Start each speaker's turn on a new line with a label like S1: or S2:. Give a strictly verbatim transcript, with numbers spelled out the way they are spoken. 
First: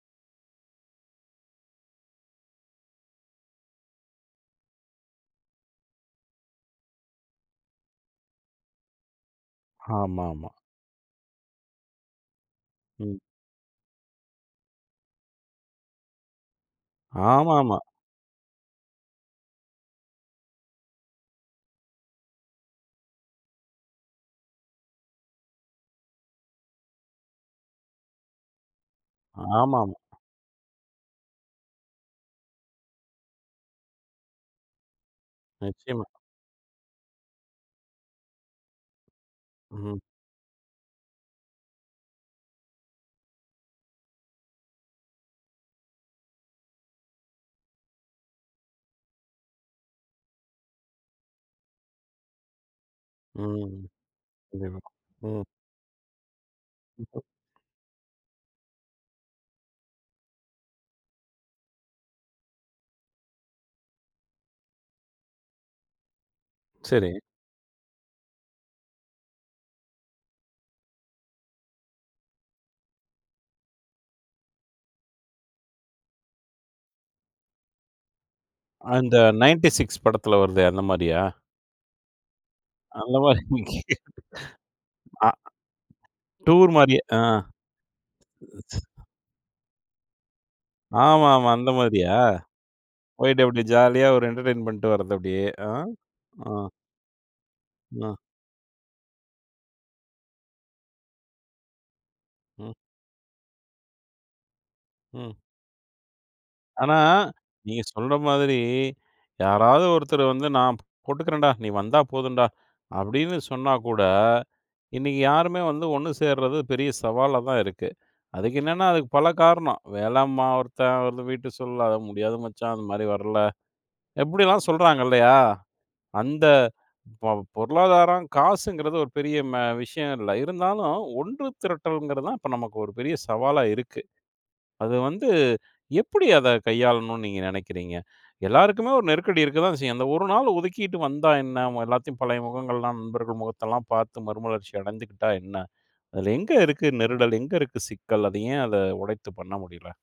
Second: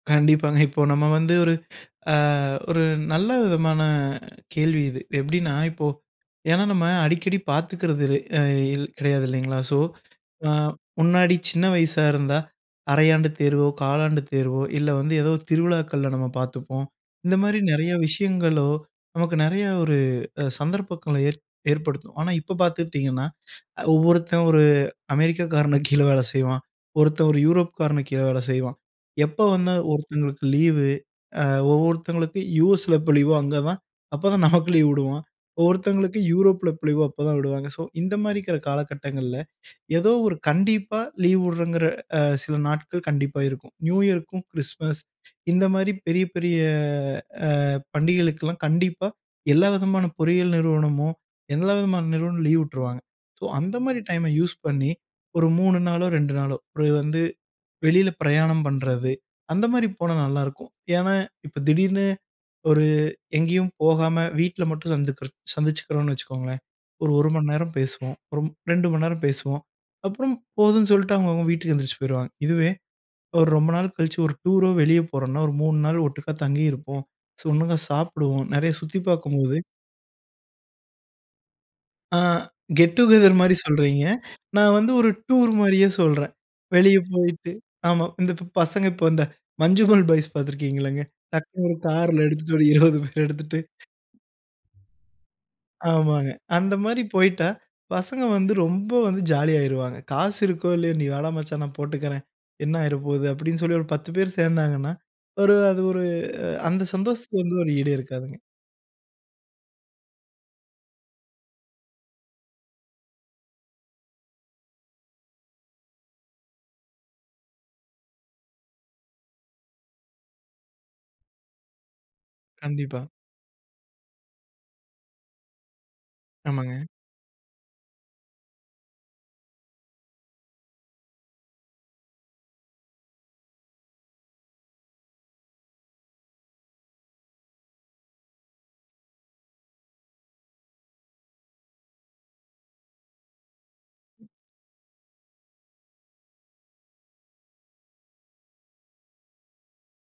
S1: கண்டிப்பாங்க, இப்போ நம்ம வந்து ஒரு, அ ஒரு நல்ல விதமான கேள்வி இது. எப்டின்னா, இப்போ ஏன்னா நம்ம அடிக்கடி பார்த்துக்கிறது அ இல் கிடையாது இல்லைங்களா. ஸோ,
S2: ஆமாமா.
S1: முன்னாடி சின்ன வயசா இருந்தா,
S2: ம்.
S1: அரையாண்டு தேர்வோ, காலாண்டு தேர்வோ, இல்ல வந்து ஏதோ திருவிழாக்கள்ல நம்ம பார்த்துப்போம். இந்த மாரி
S2: ஆமாமா.
S1: நிறையா விஷயங்களோ, நமக்கு நிறையா ஒரு அ சந்தர்ப்பங்களை ஏ ஏற்படுத்தும். ஆனா இப்போ பாத்துக்கிட்டீங்கனா, ஒவ்வொருத்தன் ஒரு அமெரிக்காகாரனுக்கு கீழே வேலை செய்வான், ஒருத்தன் ஒரு யூரோப்காரனுக்கு கீழே வேலை செய்வான். எப்போ வந்து
S2: ஆமாமா.
S1: ஒருத்தவங்களுக்கு லீவ், அ ஒவ்வொருத்தவங்களுக்கு USல எப்போ லீவோ அங்க தான், அப்போ தான் நமக்கு லீவ் உடுவான்.
S2: நிச்சியமா.
S1: ஒருத்தங்களுக்கு Europeல எப்ப லீவோ அப்போதான் விடுவாங்க. ஸோ, இந்த மாரி இருக்கிற காலகட்டங்கள
S2: ம்.
S1: ஏதோ ஒரு கண்டிப்பா லீவ் விடுறேங்கிற சில நாட்கள் கண்டிப்பாக இருக்கும். நியூயர், கிறிஸ்மஸ் இந்த மாரி பெரிய பெரிய அ பண்டிகைகளுக்கெல்லாம் கண்டிப்பா எல்லா விதமான பொறியியல் நிறுவனமும், எல்லா விதமான நிறுவனமும் லீவ் விட்ருவாங்க ஸோ, அந்த
S2: ம்.
S1: மாரி டைம் யூஸ் பண்ணி
S2: ம்.
S1: ஒரு மூணு நாளோ, ரெண்டு நாளோ ஒரு
S2: இப்போ
S1: வந்து வெளில பிரயாணம் பண்றது, அந்த மாரி போனா நல்லாருக்கும். ஏன்னா இப்போ திடீர்னு ஒரு எங்கேயும் போகாம வீட்ல மட்டும் [unintelligible] சந்தி சந்திச்சிக்கிறோம்னு வச்சுக்கோங்களேன்,
S2: சரி.
S1: ஒரு ஒரு மணி நேரம் பேசுவோம், ஒரு ரெண்டு மணி நேரம் பேசுவோம். அப்றம் போதுன்னு சொல்லிட்டு அவங்கவங்க வீட்டுக்கு எந்திரிச்சு போயிருவாங்க. இதுவே, ஒரு ரொம்ப நாள் கழிச்சு ஒரு டூரோ, வெளியே போறோம்னா, ஒரு மூணு நாள் ஒட்டுக்கா தங்கியிருப்போம், ஒட்டுக்கா சாப்பிடுவோம். நிறைய சுத்தி
S2: அந்த
S1: பாக்கும்போது
S2: நைன்டி சிக்ஸ் படத்துல வருதே அந்த மாரியா?
S1: ஆ
S2: அந்த
S1: கெட்டூகெதெர் மாரி
S2: மாதிரி
S1: சொல்றீங்க. நா வந்து ஒரு
S2: அ
S1: டூர் மாரியே சொல்றேன்.
S2: டூர்
S1: வெளியே
S2: மாரியே ஆ.
S1: போய்ட்டு, ஆமா இந்த பசங்க இப்ப இந்த, மஞ்சுமல் பாய்ஸ் பாத்துருக்கீங்கள்லங்க?
S2: ஆமாமா
S1: டக்னு
S2: அந்த
S1: ஒரு
S2: மாரியா,
S1: கார்ல எடுத்துட்டு ஒரு இருவது பேர்
S2: போயிட்டு
S1: எடுத்துட்டு.
S2: அப்படி ஜாலியா ஒரு என்டர்டெயின்மெண்ட் பன்னிட்டு வரது அப்படியே ஆஹ்
S1: ஆமாங்க.
S2: அ.
S1: அந்த மாரி போய்ட்டா,
S2: அ.
S1: பசங்க வந்து ரொம்ப வந்து ஜாலி ஆயிருவாங்க. காசு இருக்கோ, இல்லையோ. நீ வாடா மச்சான் நான் போட்டுக்கிறேன்,
S2: ம்.
S1: என்ன ஆய்ற போது அப்படின்னு சொல்லி ஒரு பத்து பேர் சேந்தாங்கன்னா,
S2: ம்.
S1: ஒரு அது ஒரு அந்த
S2: ஆனா
S1: சந்தோஷத்துக்கு வந்து ஒரு
S2: நீங்க
S1: ஈடே
S2: சொல்ற
S1: இருக்காதுங்க.
S2: மாதிரி, யாராவது ஒருத்தர் வந்து, "நான் போட்டுக்கிறேன்டா, நீ வந்தா போதும்டா" அப்படின்னு சொன்னா கூட, இன்னைக்கு யாருமே வந்து ஒன்னு சேர்றது பெரிய சவாலா தான் இருக்கு. அதுக்கு என்னன்னா அதுக்கு பல காரணம், "வேலைம்மா ஒருத்தன், ஒரு வீட்டுச் சூழல் அது முடியாது மச்சான் அந்த
S1: கண்டிப்பா.
S2: மாதிரி வரல." இப்படியெல்லாம் சொல்றாங்க இல்லையா? அந்த
S1: ஆமாங்க.
S2: பொருளாதாரம் காசுங்கிறது ஒரு பெரிய மே விஷயம் இல்ல. இருந்தாலும் ஒன்று திரட்டல்ங்கிறது தான் இப்போ நமக்கு ஒரு பெரிய சவாலா இருக்கு. அது வந்து எப்படி அதை கையாளணும்னு நீங்க நினைக்கிறீங்க? எல்லோருக்குமே ஒரு நெருக்கடி இருக்க தான் செய்யும். அந்த ஒரு நாள் ஒதுக்கிட்டு வந்தா என்ன? எல்லாத்தையும் பழைய முகங்கள் எல்லாம் நண்பர்கள் முகத்தை எல்லாம் பார்த்து மறுமலர்ச்சி அடைந்துகிட்டா என்ன? அதில் எங்கே இருக்கு நெருடல், எங்கே இருக்கு சிக்கல், அது ஏன் அதை உடைத்து பண்ண முடியல?